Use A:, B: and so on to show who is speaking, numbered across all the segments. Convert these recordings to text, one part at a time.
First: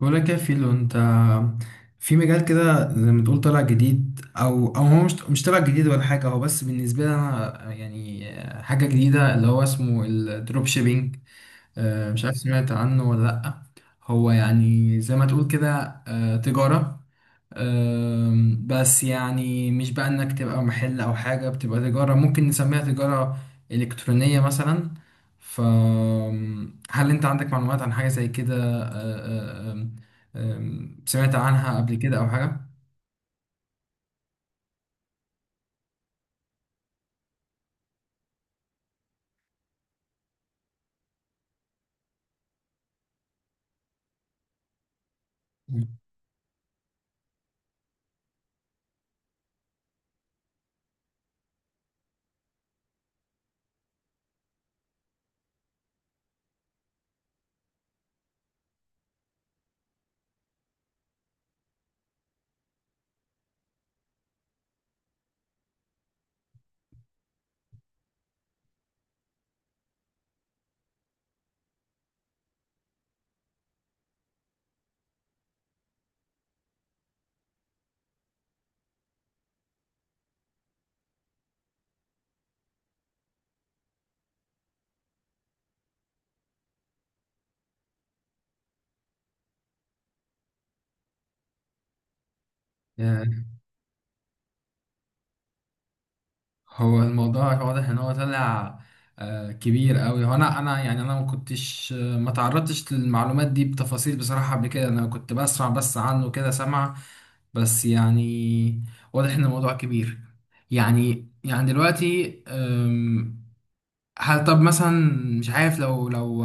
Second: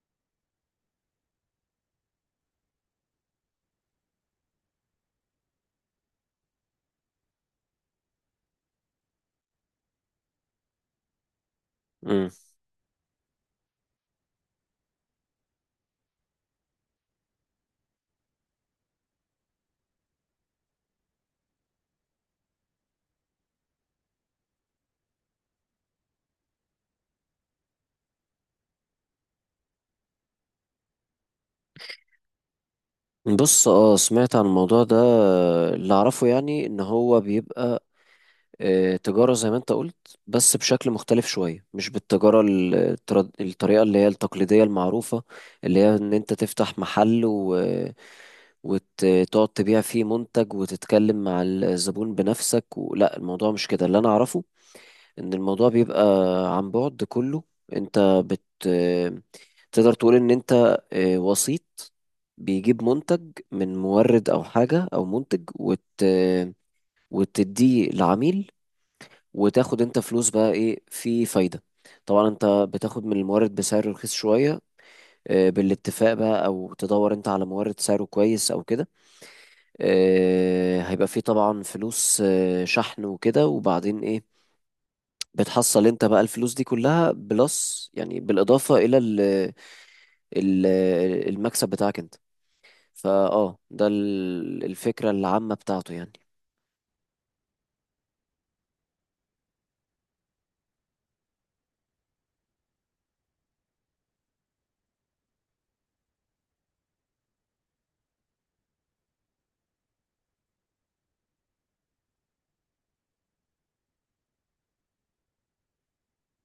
A: ولا كافيلو انت في مجال كده زي ما تقول طلع جديد او هو مش طلع جديد ولا حاجه. هو بس بالنسبه لي انا يعني حاجه جديده اللي هو اسمه الدروب شيبينج. مش
B: مم.
A: عارف سمعت عنه ولا لا. هو يعني زي ما تقول كده تجاره. بس يعني مش بقى انك تبقى محل او حاجة، بتبقى تجارة، ممكن نسميها تجارة إلكترونية مثلا. فهل انت عندك معلومات عن حاجة زي كده؟ أه، أم، سمعت عنها قبل كده او حاجة؟
B: بص سمعت عن الموضوع ده. اللي اعرفه يعني ان هو بيبقى تجارة زي ما انت قلت، بس بشكل مختلف شوية، مش بالتجارة الطريقة اللي هي التقليدية المعروفة، اللي هي ان انت تفتح محل وتقعد تبيع فيه منتج وتتكلم مع الزبون بنفسك لا الموضوع مش كده. اللي انا اعرفه ان الموضوع بيبقى عن بعد كله. انت بت تقدر تقول ان انت وسيط بيجيب منتج من مورد او حاجة او منتج وتديه لعميل، وتاخد انت فلوس. بقى ايه في فايدة؟ طبعا انت بتاخد من المورد بسعر رخيص شوية، بالاتفاق بقى، او تدور انت على مورد سعره كويس او كده. هيبقى فيه طبعا فلوس شحن وكده، وبعدين ايه، بتحصل انت بقى الفلوس دي كلها بلس، يعني بالإضافة إلى ال المكسب بتاعك انت.
A: يعني
B: فاه ده الفكرة العامة بتاعته يعني.
A: هو الموضوع واضح ان هو طلع كبير قوي. هو انا يعني انا ما كنتش ما تعرضتش للمعلومات دي بتفاصيل بصراحة. قبل كده انا كنت بسمع بس عنه كده سمع. بس يعني واضح ان الموضوع كبير. يعني دلوقتي هل طب مثلا مش عارف لو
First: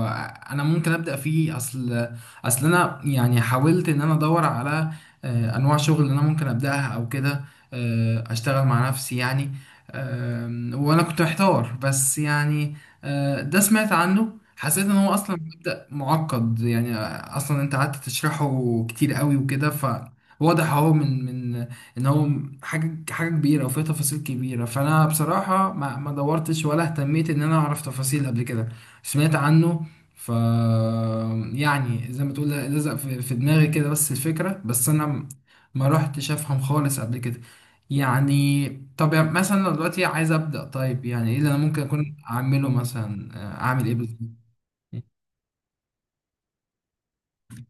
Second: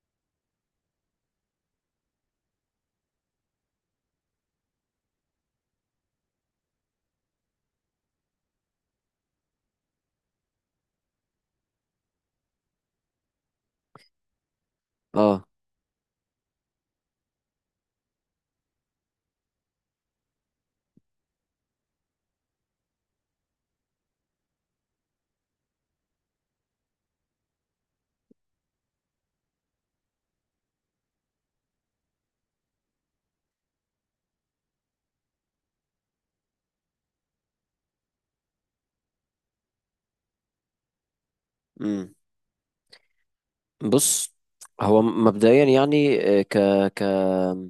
A: انا ممكن ابدا فيه؟ اصل انا يعني حاولت ان انا ادور على انواع شغل اللي انا ممكن ابداها او كده، اشتغل مع نفسي يعني. وانا كنت محتار بس يعني. ده سمعت عنه حسيت ان هو اصلا
B: اه
A: مبدا معقد يعني. اصلا انت قعدت تشرحه كتير قوي وكده، فواضح اهو من ان هو حاجه حاجه كبيره وفيها تفاصيل كبيره. فانا بصراحه ما دورتش ولا اهتميت ان انا اعرف تفاصيل قبل كده. سمعت عنه ف يعني زي ما تقول لزق في دماغي كده بس الفكره، بس انا ما رحتش افهم خالص قبل كده. يعني طب يعني مثلا لو دلوقتي عايز ابدا، طيب يعني ايه اللي انا ممكن
B: امم
A: اكون اعمله مثلا؟ اعمل ايه بالظبط؟
B: بص، هو مبدئيا يعني آه، ك ك آه،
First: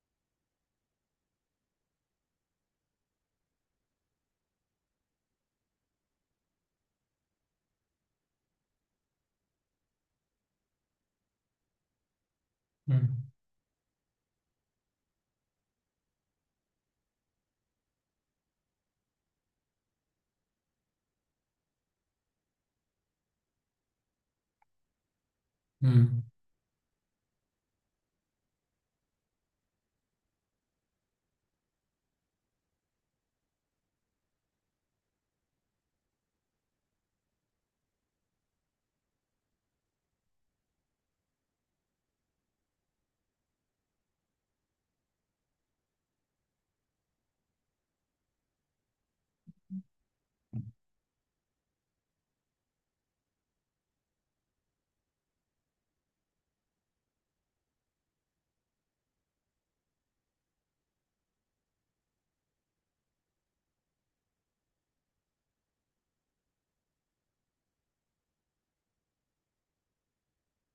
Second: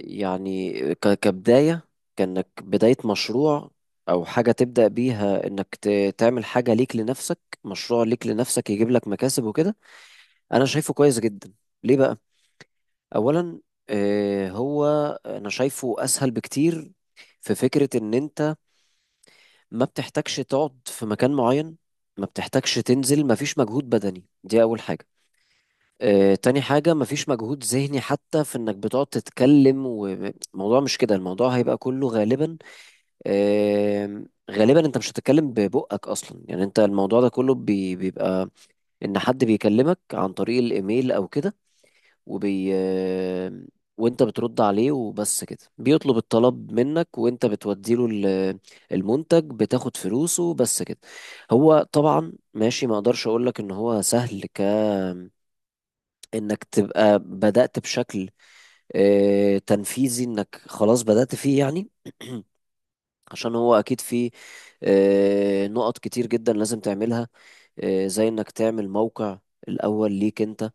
B: يعني ك كبداية، كأنك بداية مشروع أو حاجة تبدأ بيها، إنك تعمل حاجة ليك لنفسك، مشروع ليك لنفسك يجيب لك مكاسب وكده، أنا شايفه كويس جدا. ليه بقى؟
A: مم.
B: اولا آه، هو انا شايفه اسهل بكتير في فكرة ان انت ما بتحتاجش تقعد في مكان معين، ما بتحتاجش تنزل، ما فيش مجهود بدني، دي اول حاجة.
A: مم.
B: تاني حاجة، ما فيش مجهود ذهني حتى، في انك بتقعد تتكلم والموضوع مش كده. الموضوع هيبقى كله غالبا، غالبا انت مش هتتكلم ببقك اصلا. يعني انت الموضوع ده كله بيبقى ان حد بيكلمك عن طريق الايميل او كده، وبي وانت بترد عليه وبس كده، بيطلب الطلب منك وانت بتوديله المنتج، بتاخد فلوسه، بس كده. هو طبعا ماشي، ما اقدرش اقول لك ان هو سهل انك تبقى بدأت بشكل تنفيذي، انك خلاص بدأت فيه يعني. عشان هو اكيد فيه نقط كتير جدا لازم تعملها، زي انك تعمل موقع الاول ليك انت،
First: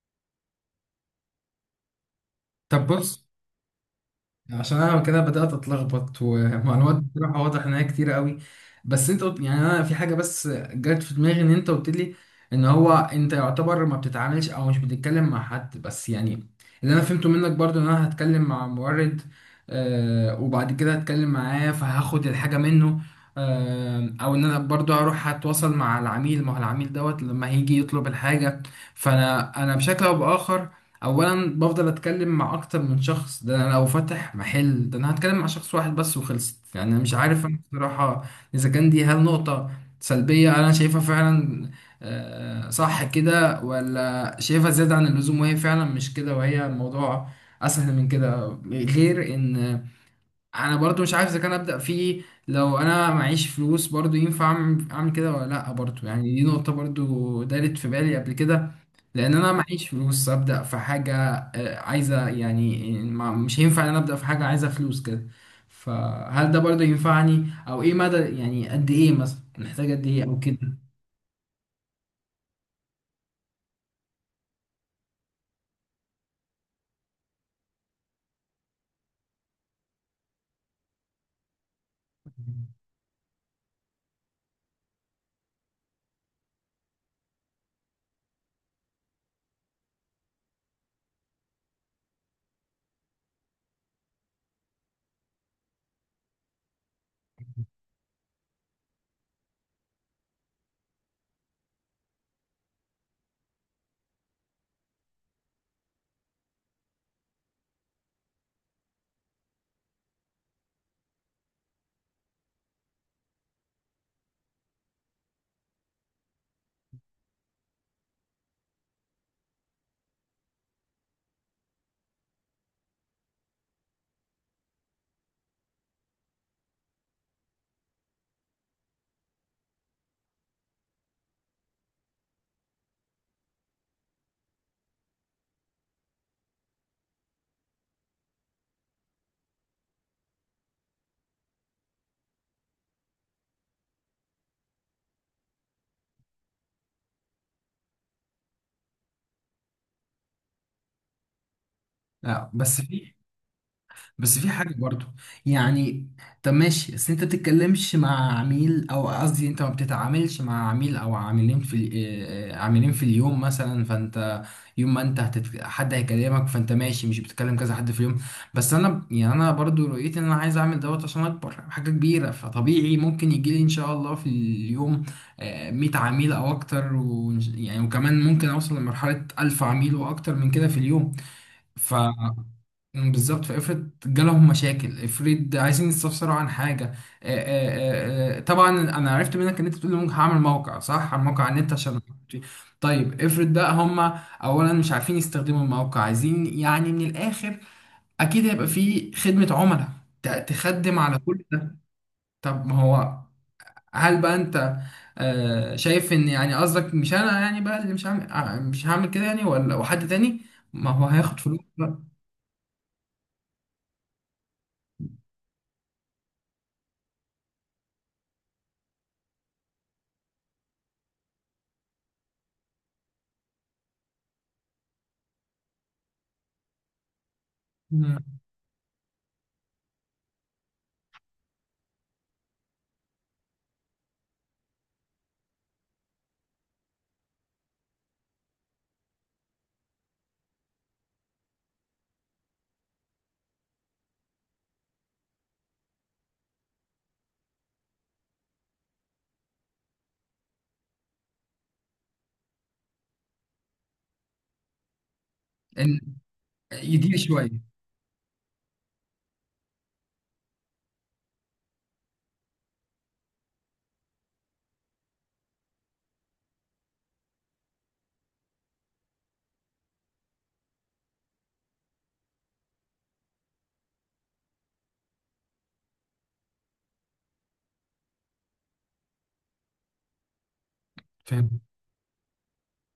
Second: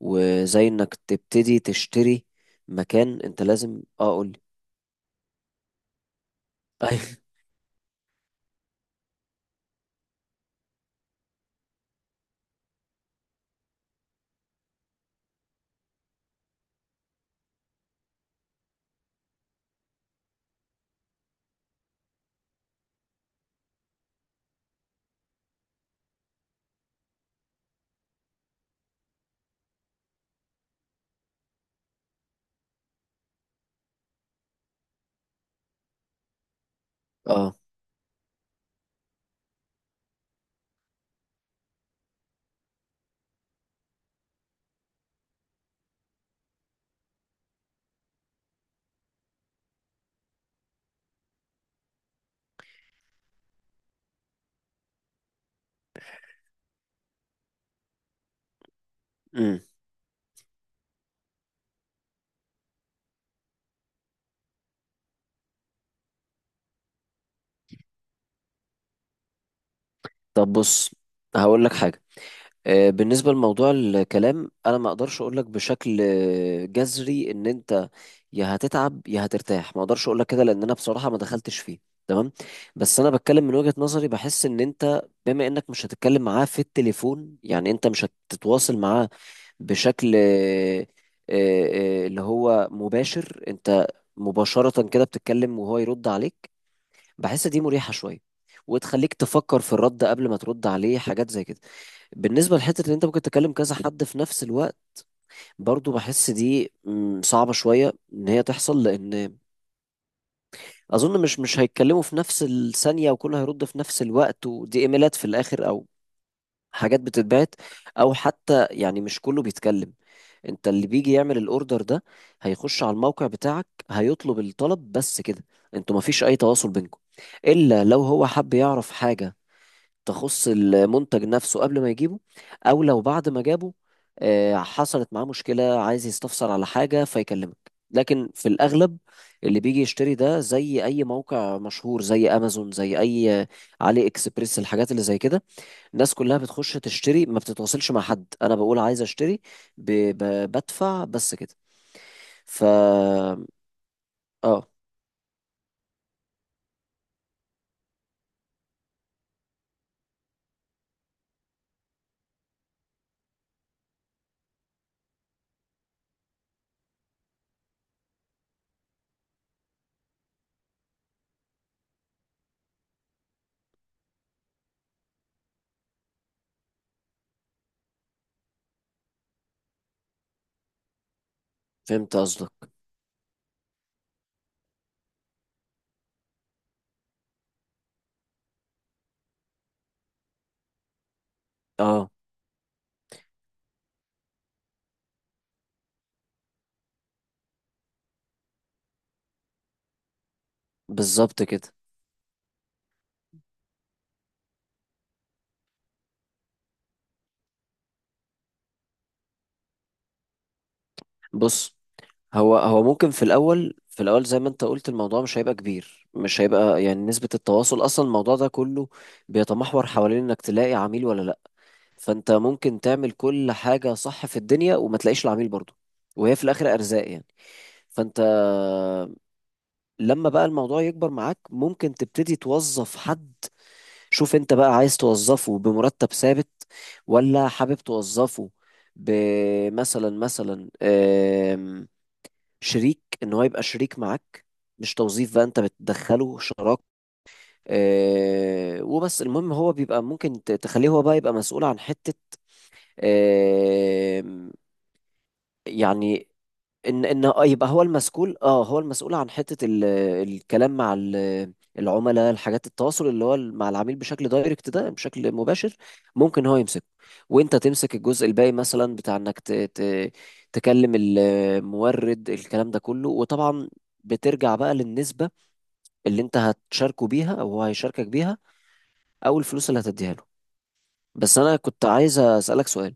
B: وزي انك تبتدي تشتري
A: طب
B: مكان.
A: بص،
B: انت لازم قول لي.
A: عشان انا كده بدات اتلخبط ومعلومات
B: ايوه.
A: بصراحه واضح ان هي كتير قوي. بس انت قلت يعني انا في حاجه بس جت في دماغي، ان انت قلت لي ان هو انت يعتبر ما بتتعاملش او مش بتتكلم مع حد. بس يعني اللي انا فهمته منك برضو ان انا هتكلم مع مورد، وبعد كده هتكلم معاه فهاخد الحاجه منه، او ان انا برضو هروح هتواصل مع العميل. ما هو العميل دوت لما هيجي يطلب الحاجه فانا بشكل او باخر اولا بفضل اتكلم مع اكتر من شخص. ده انا لو فاتح محل ده انا هتكلم مع شخص واحد بس وخلصت. يعني انا مش عارف
B: اه
A: انا بصراحة اذا كان دي هل نقطة سلبية انا شايفها فعلا صح كده؟ ولا شايفها زيادة عن اللزوم وهي فعلا مش كده وهي الموضوع اسهل من كده. غير ان انا برضو مش عارف اذا كان ابدا فيه، لو انا معيش فلوس برضو ينفع اعمل أعمل كده ولا لا. برضو يعني دي نقطة برضو دارت في بالي قبل كده، لان انا
B: امم
A: معيش فلوس ابدا في حاجه عايزه يعني. مش هينفع ان انا ابدا في حاجه عايزه فلوس كده. فهل ده برضه ينفعني؟ او ايه مدى يعني، قد ايه مثلا نحتاج، قد ايه او
B: طب
A: كده؟
B: بص، هقول لك حاجه. بالنسبه لموضوع الكلام، انا ما اقدرش اقول لك بشكل جذري ان انت يا هتتعب يا هترتاح، ما اقدرش اقول لك كده، لان انا بصراحه ما دخلتش فيه، تمام؟ بس انا بتكلم من وجهه نظري، بحس ان انت بما انك مش هتتكلم معاه في التليفون، يعني انت مش هتتواصل معاه بشكل اللي هو مباشر، انت مباشره كده بتتكلم وهو يرد عليك، بحس دي مريحه شويه، وتخليك تفكر في الرد قبل ما ترد عليه، حاجات زي كده. بالنسبة لحتة إن أنت ممكن تكلم كذا حد في نفس الوقت، برضو بحس دي صعبة شوية إن هي تحصل، لأن اظن مش هيتكلموا في نفس الثانيه وكله هيرد في نفس الوقت. ودي ايميلات في الاخر، او حاجات بتتبعت، او حتى يعني مش كله بيتكلم. انت اللي بيجي يعمل الاوردر ده، هيخش على الموقع بتاعك، هيطلب الطلب، بس كده. انتوا مفيش اي تواصل بينكم، الا لو هو حب يعرف حاجه تخص المنتج نفسه قبل ما يجيبه، او لو بعد ما جابه حصلت معاه مشكلة عايز يستفسر على حاجة فيكلمك. لكن في الأغلب اللي بيجي يشتري ده، زي أي موقع مشهور زي أمازون، زي أي علي إكسبريس، الحاجات اللي زي كده، الناس كلها بتخش تشتري، ما بتتواصلش مع حد. أنا بقول عايز أشتري، ب... بدفع، بس كده.
A: لا
B: ف
A: بس في، بس في
B: آه
A: حاجة برضو يعني. طب ماشي بس انت بتتكلمش مع عميل، او قصدي انت ما بتتعاملش مع عميل او عاملين في عاملين في اليوم مثلا. فانت يوم ما انت حد هيكلمك فانت ماشي مش بتتكلم كذا حد في اليوم. بس انا يعني انا برضو رؤيتي ان انا عايز اعمل دوت عشان اكبر حاجة كبيرة، فطبيعي ممكن يجي لي ان شاء الله في اليوم 100 عميل او اكتر، و... يعني وكمان ممكن اوصل لمرحلة 1000 عميل واكتر من كده في اليوم.
B: فهمت قصدك.
A: مم، بالظبط. فافرض جالهم مشاكل، افرض عايزين يستفسروا عن حاجه. طبعا انا عرفت منك ان انت بتقول لي ممكن هعمل موقع، صح؟ على موقع على النت عشان
B: آه،
A: طيب افرض بقى هم اولا مش عارفين يستخدموا الموقع، عايزين يعني من الاخر اكيد هيبقى في خدمه عملاء تخدم على كل
B: بالظبط كده.
A: ده. طب ما هو هل بقى انت شايف ان يعني قصدك مش انا يعني بقى اللي مش هعمل، مش هعمل كده يعني؟ ولا وحد تاني، ما هو هياخد فلوس
B: بص،
A: بقى؟
B: هو ممكن في الاول زي ما انت قلت الموضوع مش هيبقى كبير، مش هيبقى يعني نسبة التواصل. اصلا الموضوع ده كله بيتمحور حوالين انك تلاقي عميل ولا لا. فانت ممكن تعمل كل حاجة صح في الدنيا وما تلاقيش العميل برضه، وهي في الاخر ارزاق يعني. فانت
A: مم.
B: لما بقى الموضوع يكبر معاك، ممكن تبتدي توظف حد. شوف انت بقى عايز توظفه بمرتب ثابت، ولا حابب توظفه بمثلا شريك، ان هو يبقى شريك معاك، مش توظيف بقى، انت بتدخله شراك. وبس المهم هو بيبقى ممكن تخليه هو بقى يبقى مسؤول عن حتة، آه يعني ان
A: يدير
B: ان آه
A: شويه.
B: يبقى هو المسؤول اه هو المسؤول عن حتة الكلام مع العملاء، الحاجات، التواصل اللي هو مع العميل بشكل دايركت ده، بشكل مباشر، ممكن هو يمسكه وانت تمسك الجزء الباقي، مثلا بتاع انك تكلم المورد، الكلام ده كله. وطبعا بترجع بقى للنسبة اللي انت هتشاركه بيها او هو هيشاركك بيها، او الفلوس اللي هتديها له. بس انا
A: فاهم.
B: كنت عايز اسألك سؤال،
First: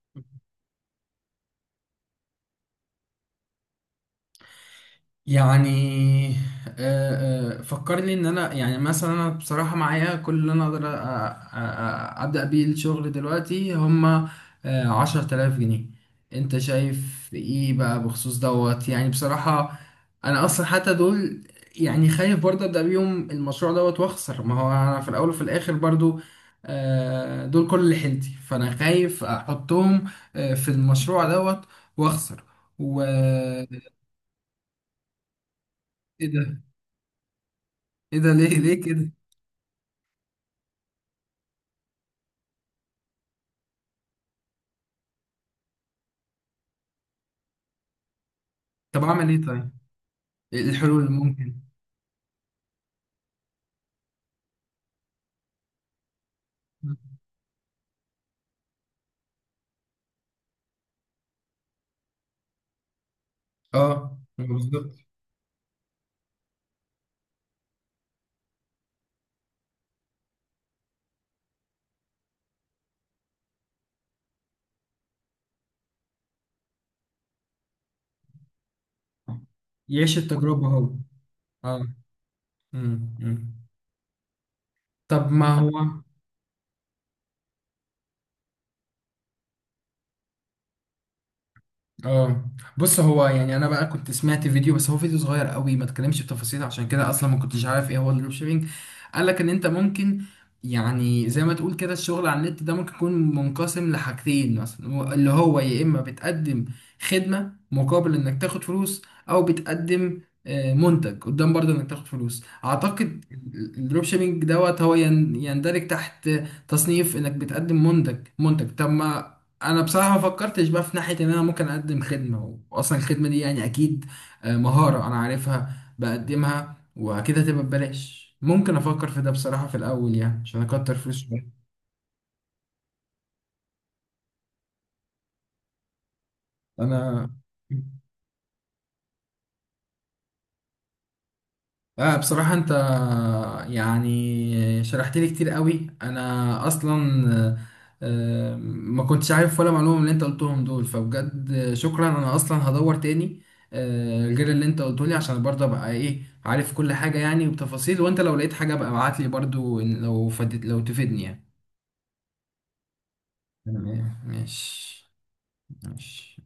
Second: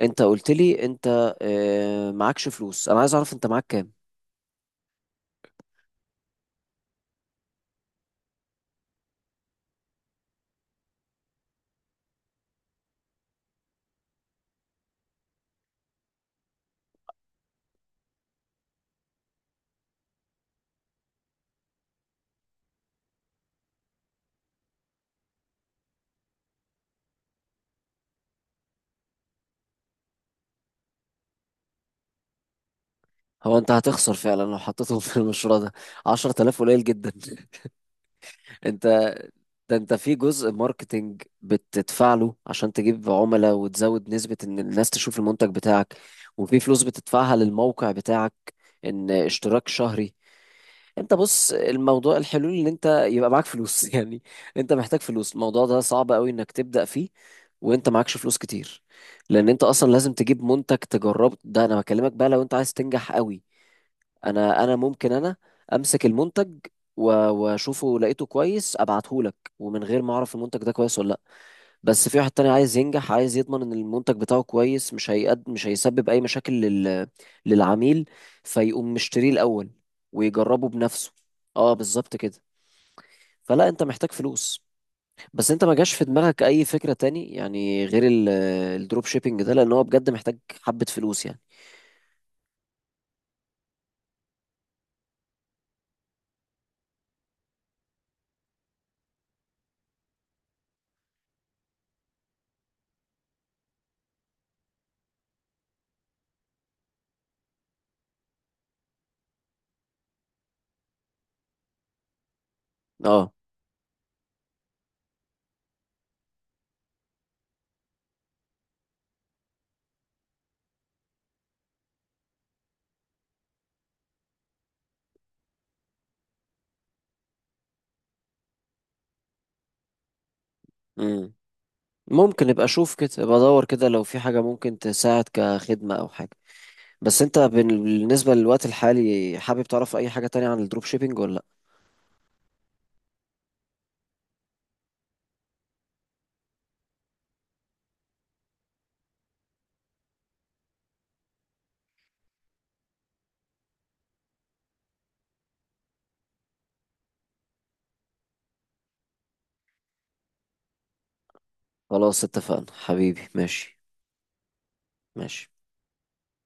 B: انت قلت لي انت معكش فلوس، انا عايز اعرف انت معاك كام.
A: يعني فكرني ان انا يعني مثلا انا بصراحه معايا كل اللي انا اقدر ابدا بيه الشغل دلوقتي هما 10,000 جنيه. انت شايف ايه بقى بخصوص دوت؟ يعني بصراحه انا اصلا حتى دول يعني خايف برضه ابدا بيهم المشروع دوت واخسر. ما هو انا في الاول وفي الاخر برضه دول كل اللي حيلتي، فانا خايف احطهم في المشروع دوت واخسر، و
B: هو انت هتخسر فعلا لو حطيتهم في المشروع ده،
A: ايه
B: 10,000
A: ده؟
B: قليل جدا.
A: ايه ده؟ ليه ليه
B: انت
A: كده؟
B: ده انت في جزء ماركتينج بتدفع له عشان تجيب عملاء وتزود نسبة ان الناس تشوف المنتج بتاعك، وفي فلوس بتدفعها للموقع بتاعك،
A: طب
B: ان
A: اعمل ايه
B: اشتراك
A: طيب؟
B: شهري.
A: إيه الحلول اللي
B: انت بص،
A: ممكن؟
B: الموضوع الحلول ان انت يبقى معاك فلوس يعني. انت محتاج فلوس، الموضوع ده صعب قوي انك تبدأ فيه وانت معكش فلوس كتير، لان انت اصلا لازم تجيب منتج تجربه. ده انا بكلمك بقى لو انت عايز تنجح قوي.
A: اه
B: انا
A: بالظبط.
B: ممكن انا امسك المنتج واشوفه لقيته كويس ابعته لك ومن غير ما اعرف المنتج ده كويس ولا لا. بس في واحد تاني عايز ينجح، عايز يضمن ان المنتج بتاعه كويس، مش هيسبب اي مشاكل للعميل، فيقوم مشتريه الاول
A: يعيش التجربة
B: ويجربه
A: هو.
B: بنفسه. اه،
A: اه.
B: بالظبط كده.
A: أمم.
B: فلا، انت محتاج فلوس.
A: طب ما
B: بس انت ما جاش
A: هو.
B: في دماغك اي فكرة تاني يعني غير الدروب شيبينج ده؟ لان هو بجد محتاج حبة فلوس يعني.
A: اه بص، هو يعني انا بقى كنت سمعت فيديو، بس هو فيديو صغير قوي ما اتكلمش بتفاصيل، عشان كده اصلا ما كنتش عارف ايه هو الدروب شيبينج. قال لك ان انت ممكن يعني زي ما تقول كده الشغل على النت ده ممكن يكون منقسم لحاجتين مثلا، اللي هو يا اما بتقدم خدمة مقابل انك تاخد فلوس، او بتقدم منتج قدام برضه انك تاخد فلوس، اعتقد.
B: اه.
A: الدروب شيبينج دوت هو يندرج تحت تصنيف انك بتقدم منتج طب ما انا بصراحه ما فكرتش بقى في ناحيه ان انا ممكن اقدم خدمه، واصلا الخدمه دي يعني اكيد مهاره انا عارفها بقدمها واكيد هتبقى ببلاش، ممكن افكر في ده بصراحه في الاول يعني عشان اكتر فلوس
B: امم.
A: شويه.
B: ممكن ابقى اشوف كده، ابقى ادور كده لو في حاجة ممكن تساعد كخدمة او حاجة. بس
A: انا
B: انت بالنسبة للوقت الحالي، حابب تعرف اي حاجة تانية عن الدروب شيبينج ولا لا؟
A: بصراحة أنت يعني شرحت لي كتير قوي. أنا أصلا آه، ما كنتش عارف ولا معلومة من اللي أنت قلتهم دول، فبجد شكرا. أنا أصلا هدور تاني غير اللي أنت قلته لي، عشان برضه أبقى إيه عارف كل حاجة يعني وبتفاصيل. وأنت لو لقيت حاجة بقى ابعت لي برضه، لو فدت، لو تفيدني يعني.
B: خلاص، اتفقنا حبيبي، ماشي.
A: تمام ماشي.
B: ماشي.
A: ماشي.